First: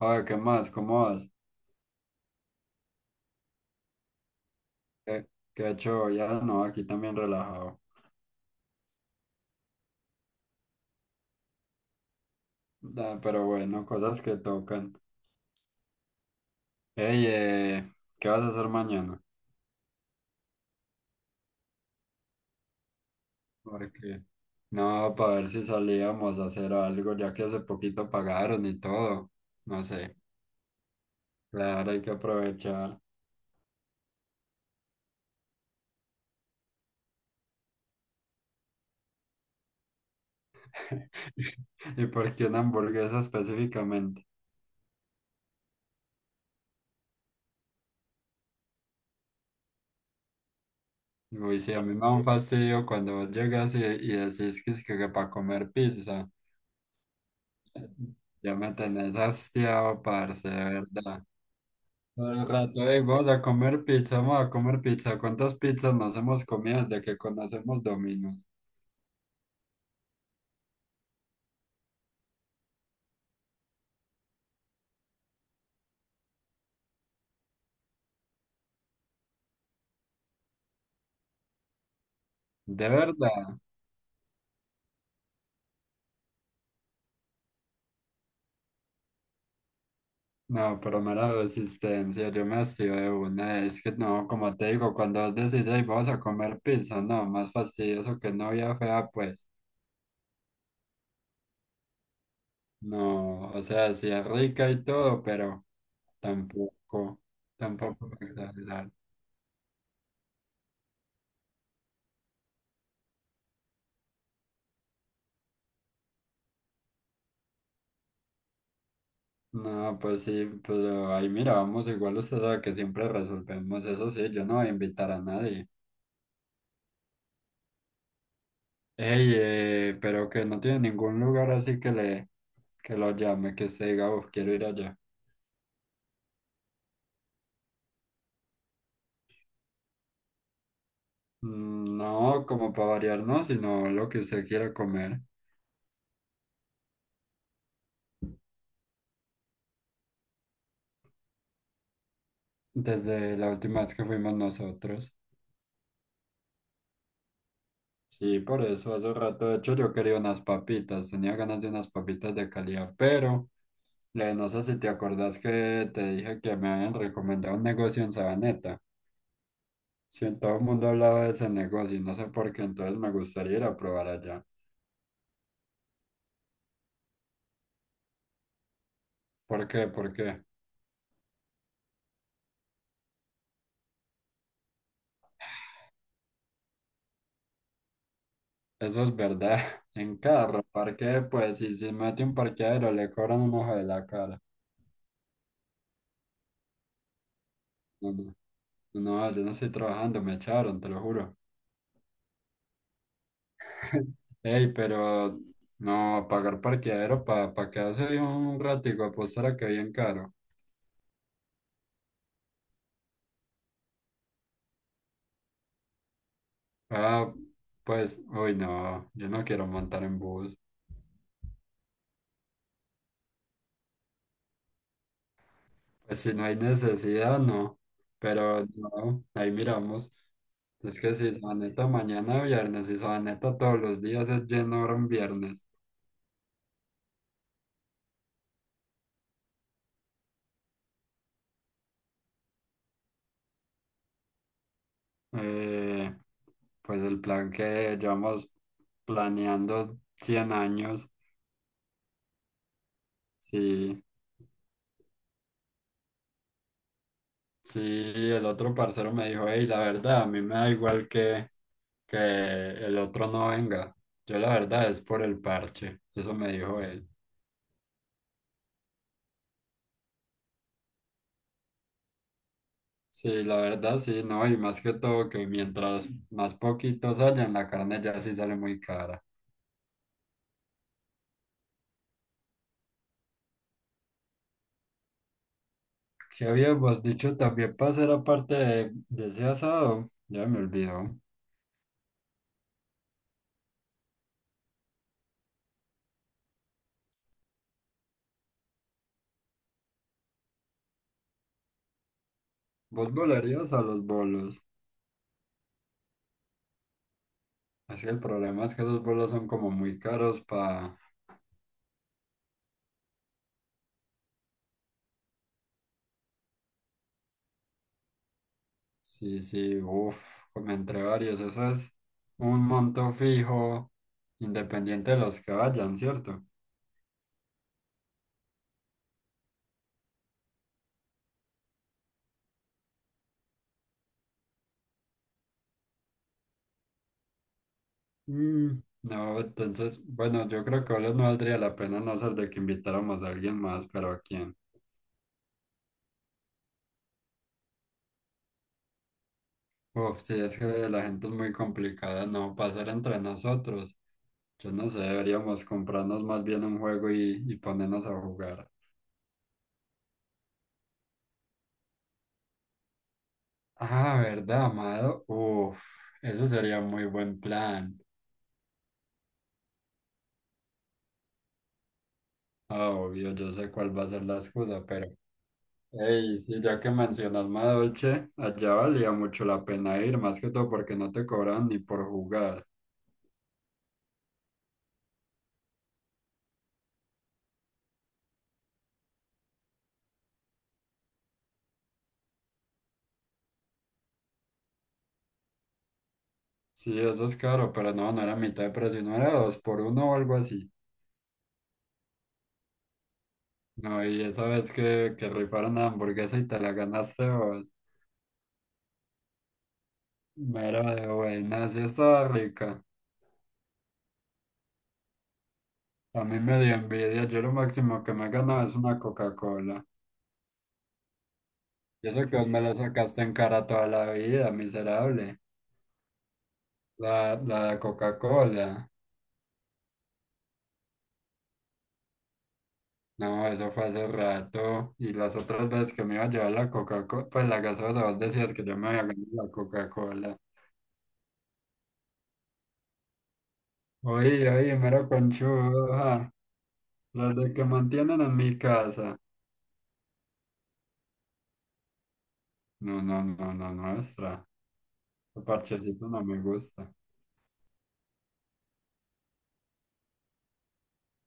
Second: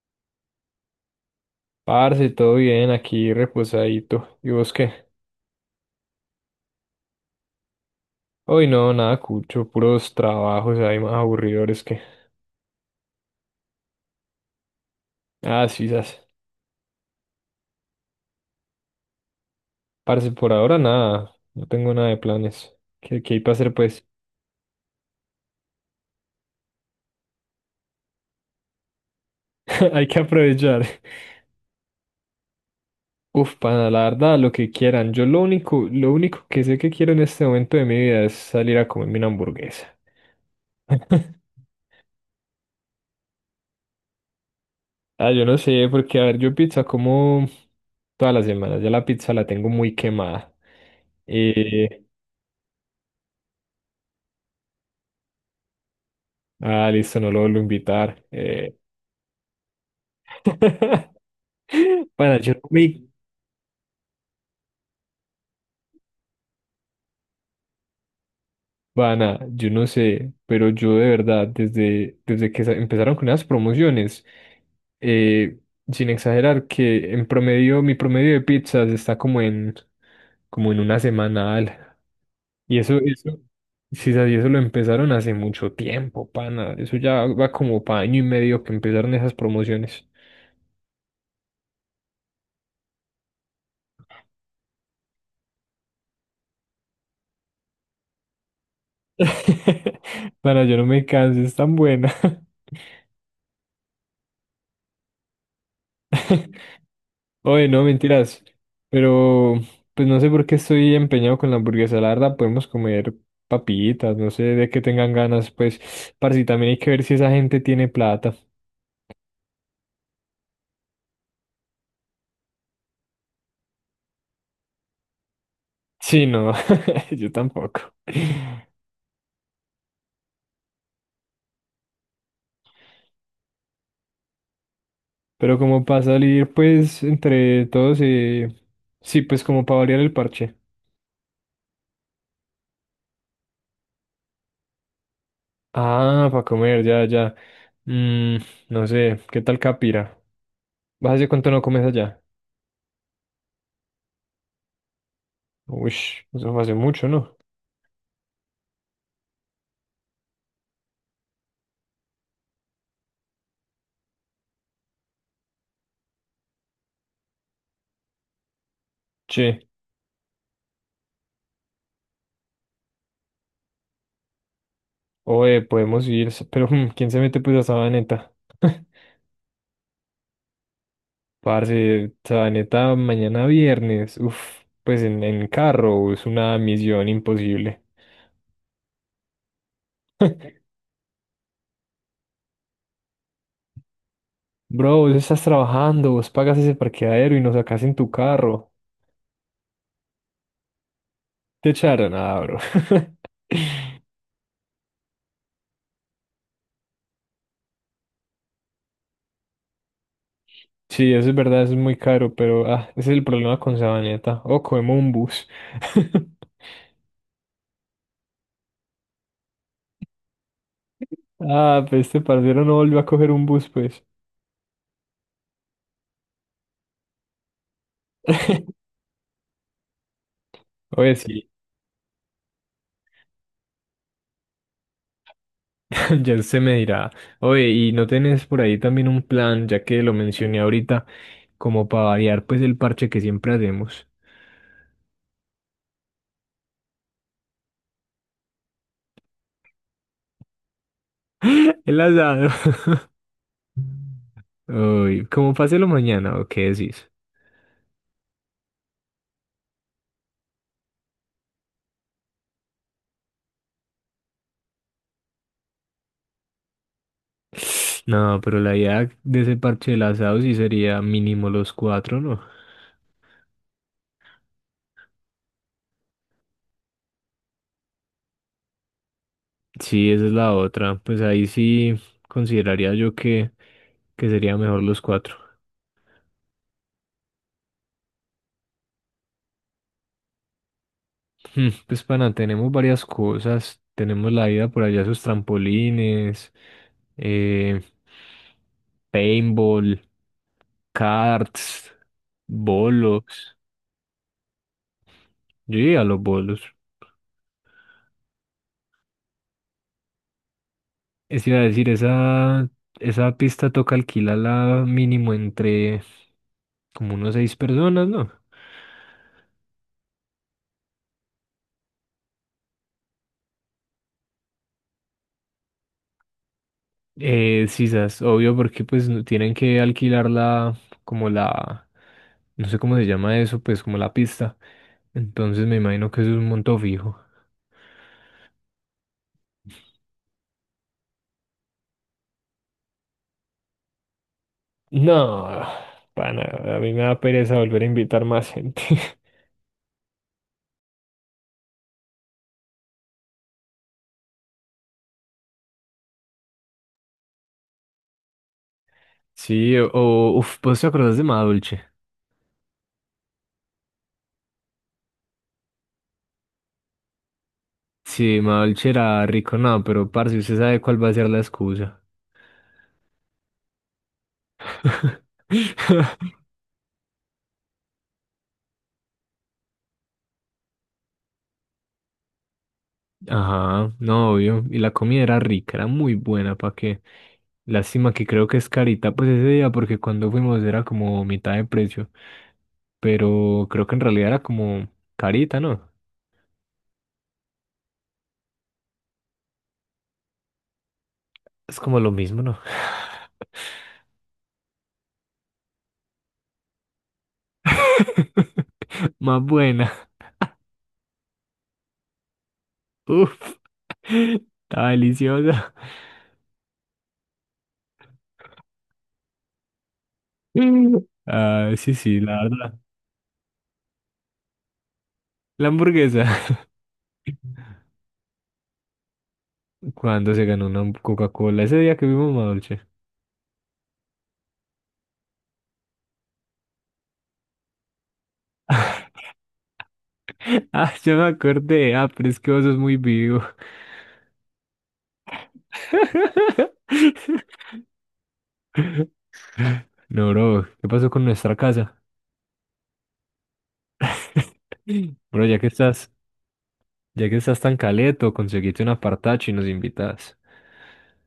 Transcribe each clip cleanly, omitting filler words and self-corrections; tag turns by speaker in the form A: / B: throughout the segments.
A: Oye, ¿qué más? ¿Cómo vas?
B: Parce, todo bien, aquí reposadito. ¿Y vos qué?
A: ¿Qué, qué ha hecho? Ya no, aquí también relajado.
B: Hoy no, nada cucho, puros trabajos hay más aburridores que.
A: Pero bueno, cosas que tocan.
B: Ah, sí, sas.
A: Ey, ¿qué vas a hacer mañana?
B: Parce, por ahora nada, no tengo nada de planes. ¿Qué hay para hacer, pues?
A: Porque no, para ver si salíamos a hacer algo, ya que hace poquito pagaron y todo. No
B: Hay
A: sé.
B: que aprovechar.
A: Claro, hay que aprovechar.
B: Uf, para la verdad, lo que quieran. Yo lo único que sé que quiero en este momento de mi vida es salir a comerme una hamburguesa.
A: ¿Y por qué una hamburguesa específicamente?
B: Ah, yo no sé, porque a ver, yo pizza como todas las semanas, ya la pizza la tengo muy quemada. Sí.
A: Uy, sí, a mí me da un fastidio cuando vos llegas y decís que, es que, para comer pizza.
B: Ah, listo, no lo vuelvo a invitar.
A: Ya me tenés hastiado, parce, de verdad. Todo
B: Pana,
A: el
B: yo no
A: rato, "Ey,
B: me...
A: vamos a comer pizza, vamos a comer pizza. ¿Cuántas pizzas nos hemos comido desde que conocemos Domino's?"
B: Pana, yo no sé, pero yo de verdad, empezaron con las promociones, eh, sin exagerar, que en promedio, mi promedio de pizzas está como en una semanal. Y
A: ¿De
B: eso,
A: verdad?
B: sí, sabes, y eso lo empezaron hace mucho tiempo, pana. Eso ya va como para año y medio que empezaron esas promociones.
A: No, pero mera resistencia, yo me hastío de una. Es que no, como te digo, cuando vos decís, "Ey, vamos a comer pizza", no, más fastidioso que novia fea, pues.
B: Pana, yo no me canso, es tan buena.
A: No, o sea, sí es rica y todo, pero tampoco,
B: Oye, no,
A: tampoco
B: mentiras.
A: exagerar.
B: Pero, pues no sé por qué estoy empeñado con la hamburguesa. La verdad, podemos comer papitas, no sé de qué tengan ganas, pues. Parce, y también hay que ver si esa gente tiene plata.
A: No, pues sí, pues ahí mira, vamos, igual usted sabe que siempre resolvemos eso, sí, yo no voy a invitar a nadie.
B: Sí, no, yo tampoco.
A: Ey, pero que no tiene ningún lugar así que le que lo llame, que se diga, "Uf, quiero ir allá".
B: Pero como para salir, pues, entre todos, sí, pues como para variar el parche.
A: Mm, no, como para variar, no, sino lo que usted quiera comer.
B: Ah, para comer, ya, ya. Mm, no sé, ¿qué tal Capira? ¿Vas hace cuánto no comes allá?
A: Desde la última vez que fuimos nosotros.
B: Uy, eso fue hace mucho, ¿no?
A: Sí, por eso hace rato, de hecho, yo quería unas papitas, tenía ganas de unas papitas de calidad, pero no sé si te acordás que te dije que me habían recomendado un negocio en Sabaneta.
B: Sí.
A: Sí, todo el mundo hablaba de ese negocio y no sé por qué, entonces me gustaría ir a probar allá.
B: Oye, podemos ir, pero ¿quién se mete pues a Sabaneta?
A: ¿Por qué? ¿Por qué?
B: Parce, Sabaneta mañana viernes, uf, pues en carro, es una misión imposible.
A: Eso es verdad. En carro parque, pues, si se mete un parqueadero, le cobran un ojo de la cara.
B: Bro, vos estás trabajando, vos pagas ese parqueadero y nos sacás en tu
A: No, no,
B: carro.
A: no, yo no estoy trabajando, me echaron, te lo juro.
B: Te echaron, ah, bro.
A: Ey, pero no, pagar parqueadero para pa pa quedarse ahí un ratico, apostar a que bien caro.
B: Sí, eso es verdad, eso es muy caro, pero ah, ese es el problema con Sabaneta. O cogemos un bus.
A: Ah, pues, uy, no, yo no quiero montar en bus.
B: Ah, pues este parcero no volvió a coger un bus, pues.
A: Pues si no hay necesidad, no. Pero no, ahí miramos. Es que
B: Oye,
A: si se
B: sí,
A: va neta mañana viernes, si se va neta todos los días es lleno ahora un viernes.
B: ya se me dirá, oye, ¿y no tenés por ahí también un plan, ya que lo mencioné ahorita, como para variar pues el parche que siempre hacemos?
A: Eh, pues el plan que llevamos planeando 100 años.
B: El asado.
A: Sí,
B: Uy, como páselo mañana, ¿o qué decís?
A: sí, el otro parcero me dijo, hey, la verdad, a mí me da igual que, el otro no venga. Yo la verdad es por el parche, eso me dijo él.
B: No, pero la idea de ese parche del asado sí sería mínimo los cuatro, ¿no?
A: Sí, la verdad sí, no, y más que todo que mientras más poquitos hayan, la carne ya sí sale muy cara.
B: Sí, esa es la otra. Pues ahí sí consideraría yo que sería mejor los cuatro.
A: ¿Qué habíamos dicho también para hacer aparte de ese asado? Ya me olvidó.
B: Pues pana, tenemos varias cosas. Tenemos la ida por allá a sus trampolines, eh, paintball, karts,
A: ¿Vos
B: bolos.
A: volarías a los bolos?
B: Yo iría a los bolos.
A: Así el problema es que esos vuelos son como muy caros para...
B: Es iba a decir, esa pista toca alquilarla mínimo entre como unos seis personas, ¿no?
A: Sí, sí, uff, como entre varios. Eso es un monto fijo, independiente de los que vayan, ¿cierto?
B: Sisas, obvio, porque pues tienen que alquilar la, no sé cómo se llama eso, pues como la pista. Entonces me imagino que eso es un monto fijo.
A: Mm, no, entonces, bueno, yo creo que ahora no valdría la pena a no ser de que invitáramos a alguien más, pero ¿a quién?
B: No, pana, a mí me da pereza volver a invitar más gente.
A: Uf, sí, es que la gente es muy complicada, ¿no? Pasar entre nosotros. Yo no sé, deberíamos comprarnos más bien un juego y ponernos a jugar.
B: Sí, o, uff, ¿vos te acordás de Madolche?
A: Ah, ¿verdad, Amado? Uf, eso sería muy buen plan.
B: Sí, Madolche era rico, no, pero parce, usted sabe cuál va a ser la excusa.
A: Ah, obvio, yo sé cuál va a ser la excusa, pero... Ey, sí, ya que mencionas Madolche, allá valía mucho la pena ir, más que todo porque no te cobran ni por jugar.
B: Ajá, no, obvio. Y la comida era rica, era muy buena, ¿para qué? Lástima que creo que es carita, pues ese día, porque cuando fuimos era como mitad de precio, pero creo que en realidad era como carita, ¿no?
A: Sí, eso es caro, pero no, no era mitad de precio, no era dos por uno o algo así.
B: Es como lo mismo, ¿no?
A: No, y esa vez que, rifaron la hamburguesa y te la ganaste vos,
B: Más buena.
A: mera de buena, sí estaba rica.
B: Uf, está deliciosa.
A: A mí me dio envidia, yo lo máximo que me he ganado es una Coca-Cola.
B: Ah, sí,
A: Y
B: sí,
A: eso que
B: la
A: vos me lo
B: verdad.
A: sacaste en cara toda la vida, miserable.
B: La hamburguesa.
A: la de Coca-Cola.
B: Cuando se ganó una Coca-Cola, ese día que vimos Madolche.
A: No, eso fue hace rato. Y las otras veces que me iba a llevar la Coca-Cola, pues la gaseosa, vos decías que yo me había ganado la Coca-Cola.
B: Ah, yo me acordé. Ah, pero es que vos sos muy vivo.
A: Oye, oye, mero conchudo, las de que mantienen en mi casa.
B: No, bro, ¿qué pasó con nuestra casa?
A: No, no, no, no, nuestra. El
B: Bro, ya que
A: parchecito
B: estás.
A: no me gusta.
B: Ya que estás tan caleto, conseguiste un apartacho y nos invitas.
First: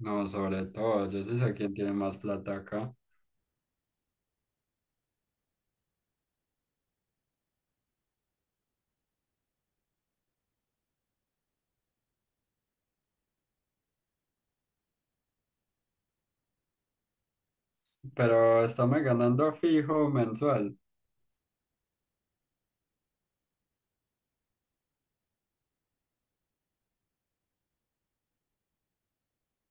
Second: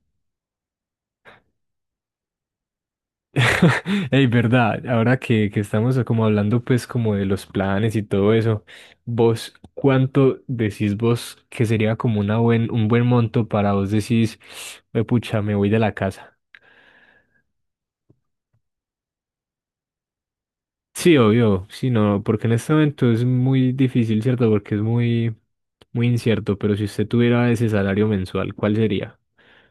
A: No, sobre todo, yo sí sé quién tiene más plata acá.
B: Ey, verdad, ahora que estamos como hablando pues como de los planes y todo eso, vos, ¿cuánto decís vos que sería como un buen monto para vos decís, "Hue pucha, me voy de la casa"?
A: Pero estamos ganando fijo mensual.
B: Sí, obvio, sí, no, porque en este momento es muy difícil, ¿cierto? Porque es muy, muy incierto, pero si usted tuviera ese salario mensual, ¿cuál sería?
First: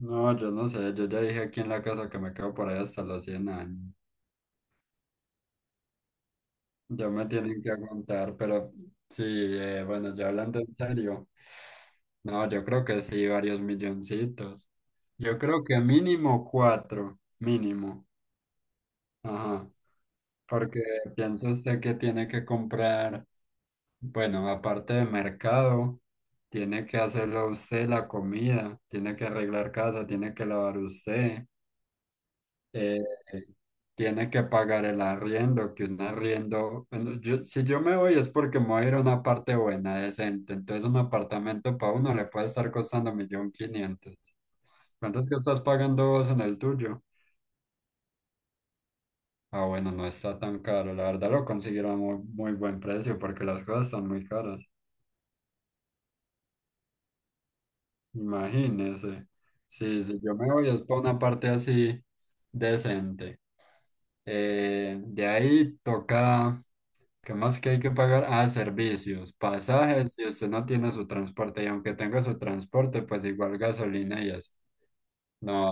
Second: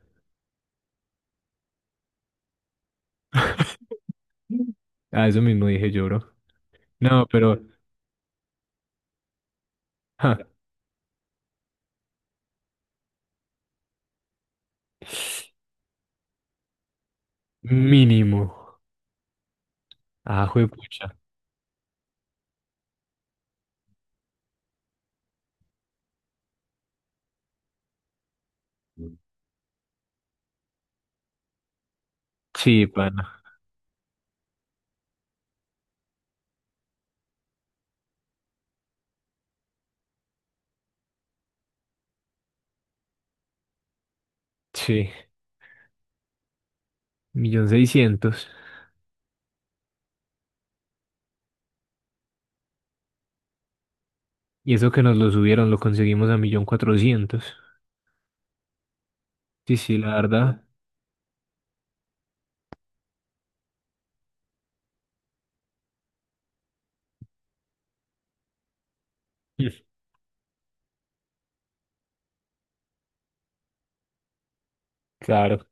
A: No, yo no sé, yo ya dije aquí en la casa que me quedo por ahí hasta los 100 años.
B: Ah, eso mismo dije yo, bro.
A: Ya me
B: No, pero
A: tienen que aguantar, pero sí, bueno, ya
B: ja,
A: hablando en serio, no, yo creo que sí, varios milloncitos. Yo creo que mínimo cuatro, mínimo,
B: mínimo.
A: ajá,
B: Ah,
A: porque
B: juepucha.
A: piensa usted que tiene que comprar, bueno, aparte de mercado, tiene que hacerlo usted la comida, tiene que arreglar casa, tiene que lavar usted.
B: Sí,
A: eh,
B: pana.
A: Tiene que pagar el arriendo, que un arriendo, bueno, si yo me voy es porque me voy a ir a una parte buena, decente, entonces un apartamento para uno le puede estar costando 1.500.000.
B: Sí,
A: ¿Cuánto es que estás pagando vos en el tuyo?
B: 1.600.000.
A: Ah, bueno, no está tan caro, la verdad lo consiguieron a muy, muy buen precio porque las cosas están muy caras.
B: Y eso que nos lo subieron, lo conseguimos a 1.400.000.
A: Imagínese,
B: Sí, sí,
A: si,
B: la
A: si yo me
B: verdad.
A: voy es para una parte así decente. De ahí toca. ¿Qué más que hay que pagar? Ah, servicios,
B: Mm.
A: pasajes, si usted no tiene su transporte, y aunque tenga su transporte, pues igual gasolina y eso.
B: Claro.
A: No,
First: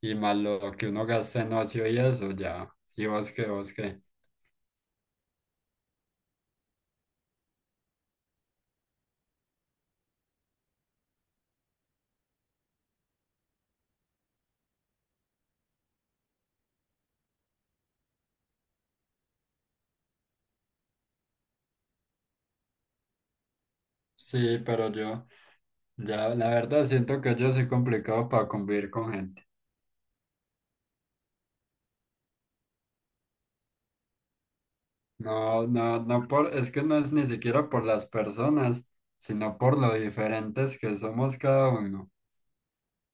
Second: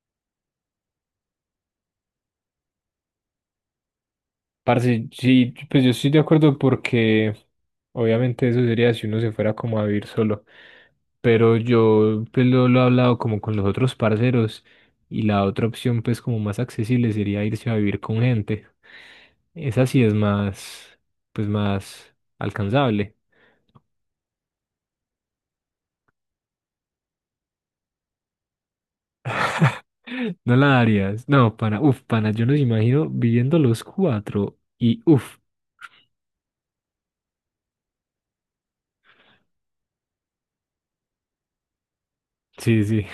A: y más lo que uno gasta en ocio y eso, ya. ¿Y vos qué, vos qué?
B: Parce, sí, pues yo estoy de acuerdo porque obviamente eso sería si uno se fuera como a vivir solo. Pero yo pues lo he hablado como con los otros parceros y la otra opción pues como más accesible sería irse a vivir con gente. Esa sí es más, pues más alcanzable.
A: Sí, pero yo, ya, la verdad siento que yo soy complicado para convivir con gente.
B: No la darías. No, pana, uf, pana, yo nos imagino viviendo los cuatro y uf,
A: No, no, no por, es que no es ni siquiera por las personas, sino por lo diferentes que somos cada uno.
B: sí, sí.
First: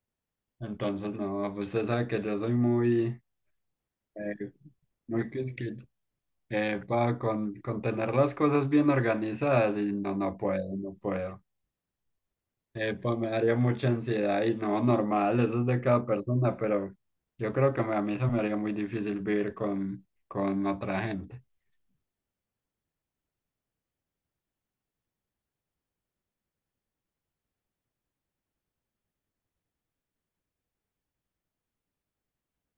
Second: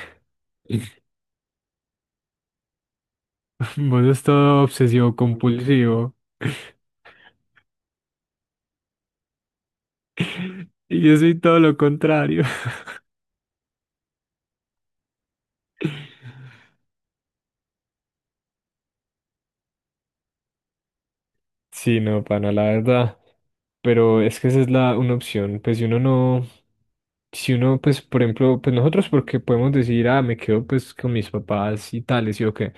A: Entonces, no, usted sabe que yo soy muy...
B: Vos es
A: eh,
B: todo obsesivo
A: Muy quisquilloso.
B: compulsivo.
A: Epa, con, tener las cosas bien organizadas y no, no puedo, no
B: Y yo soy
A: puedo.
B: todo lo contrario.
A: Epa, me daría mucha ansiedad y no, normal, eso es de cada persona, pero yo creo que a mí se me haría muy difícil vivir con otra gente.
B: Sí, no, pana, la verdad. Pero es que esa es la una opción. Pues si uno, pues, por ejemplo, pues nosotros porque podemos decir, ah, me quedo pues con mis papás y tales, y o qué.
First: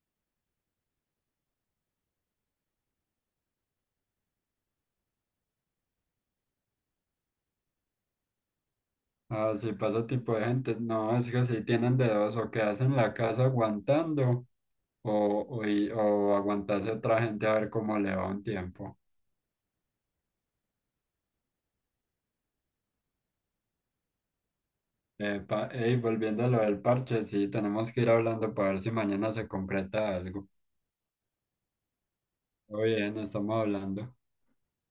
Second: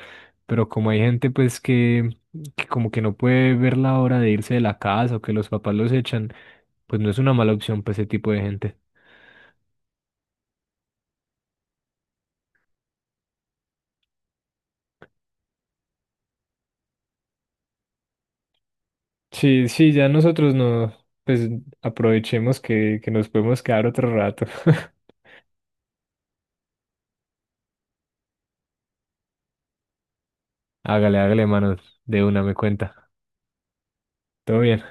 B: Pero como hay gente pues que como que no puede ver la hora de irse de la casa o que los papás los echan, pues no es una mala opción para ese tipo de gente.
A: Ah, si pasa tipo de gente, no, es que si tienen dedos o quedas en la casa aguantando o, o aguantarse a otra gente a ver cómo le va un tiempo.
B: Sí, sí, ya nosotros no, pues aprovechemos que nos podemos quedar otro rato.
A: Epa, ey, volviendo a lo del parche, sí, tenemos que ir hablando para ver si mañana se concreta algo.
B: Hágale, hágale, manos. De una me
A: Oye,
B: cuenta.
A: no estamos hablando.
B: Todo bien.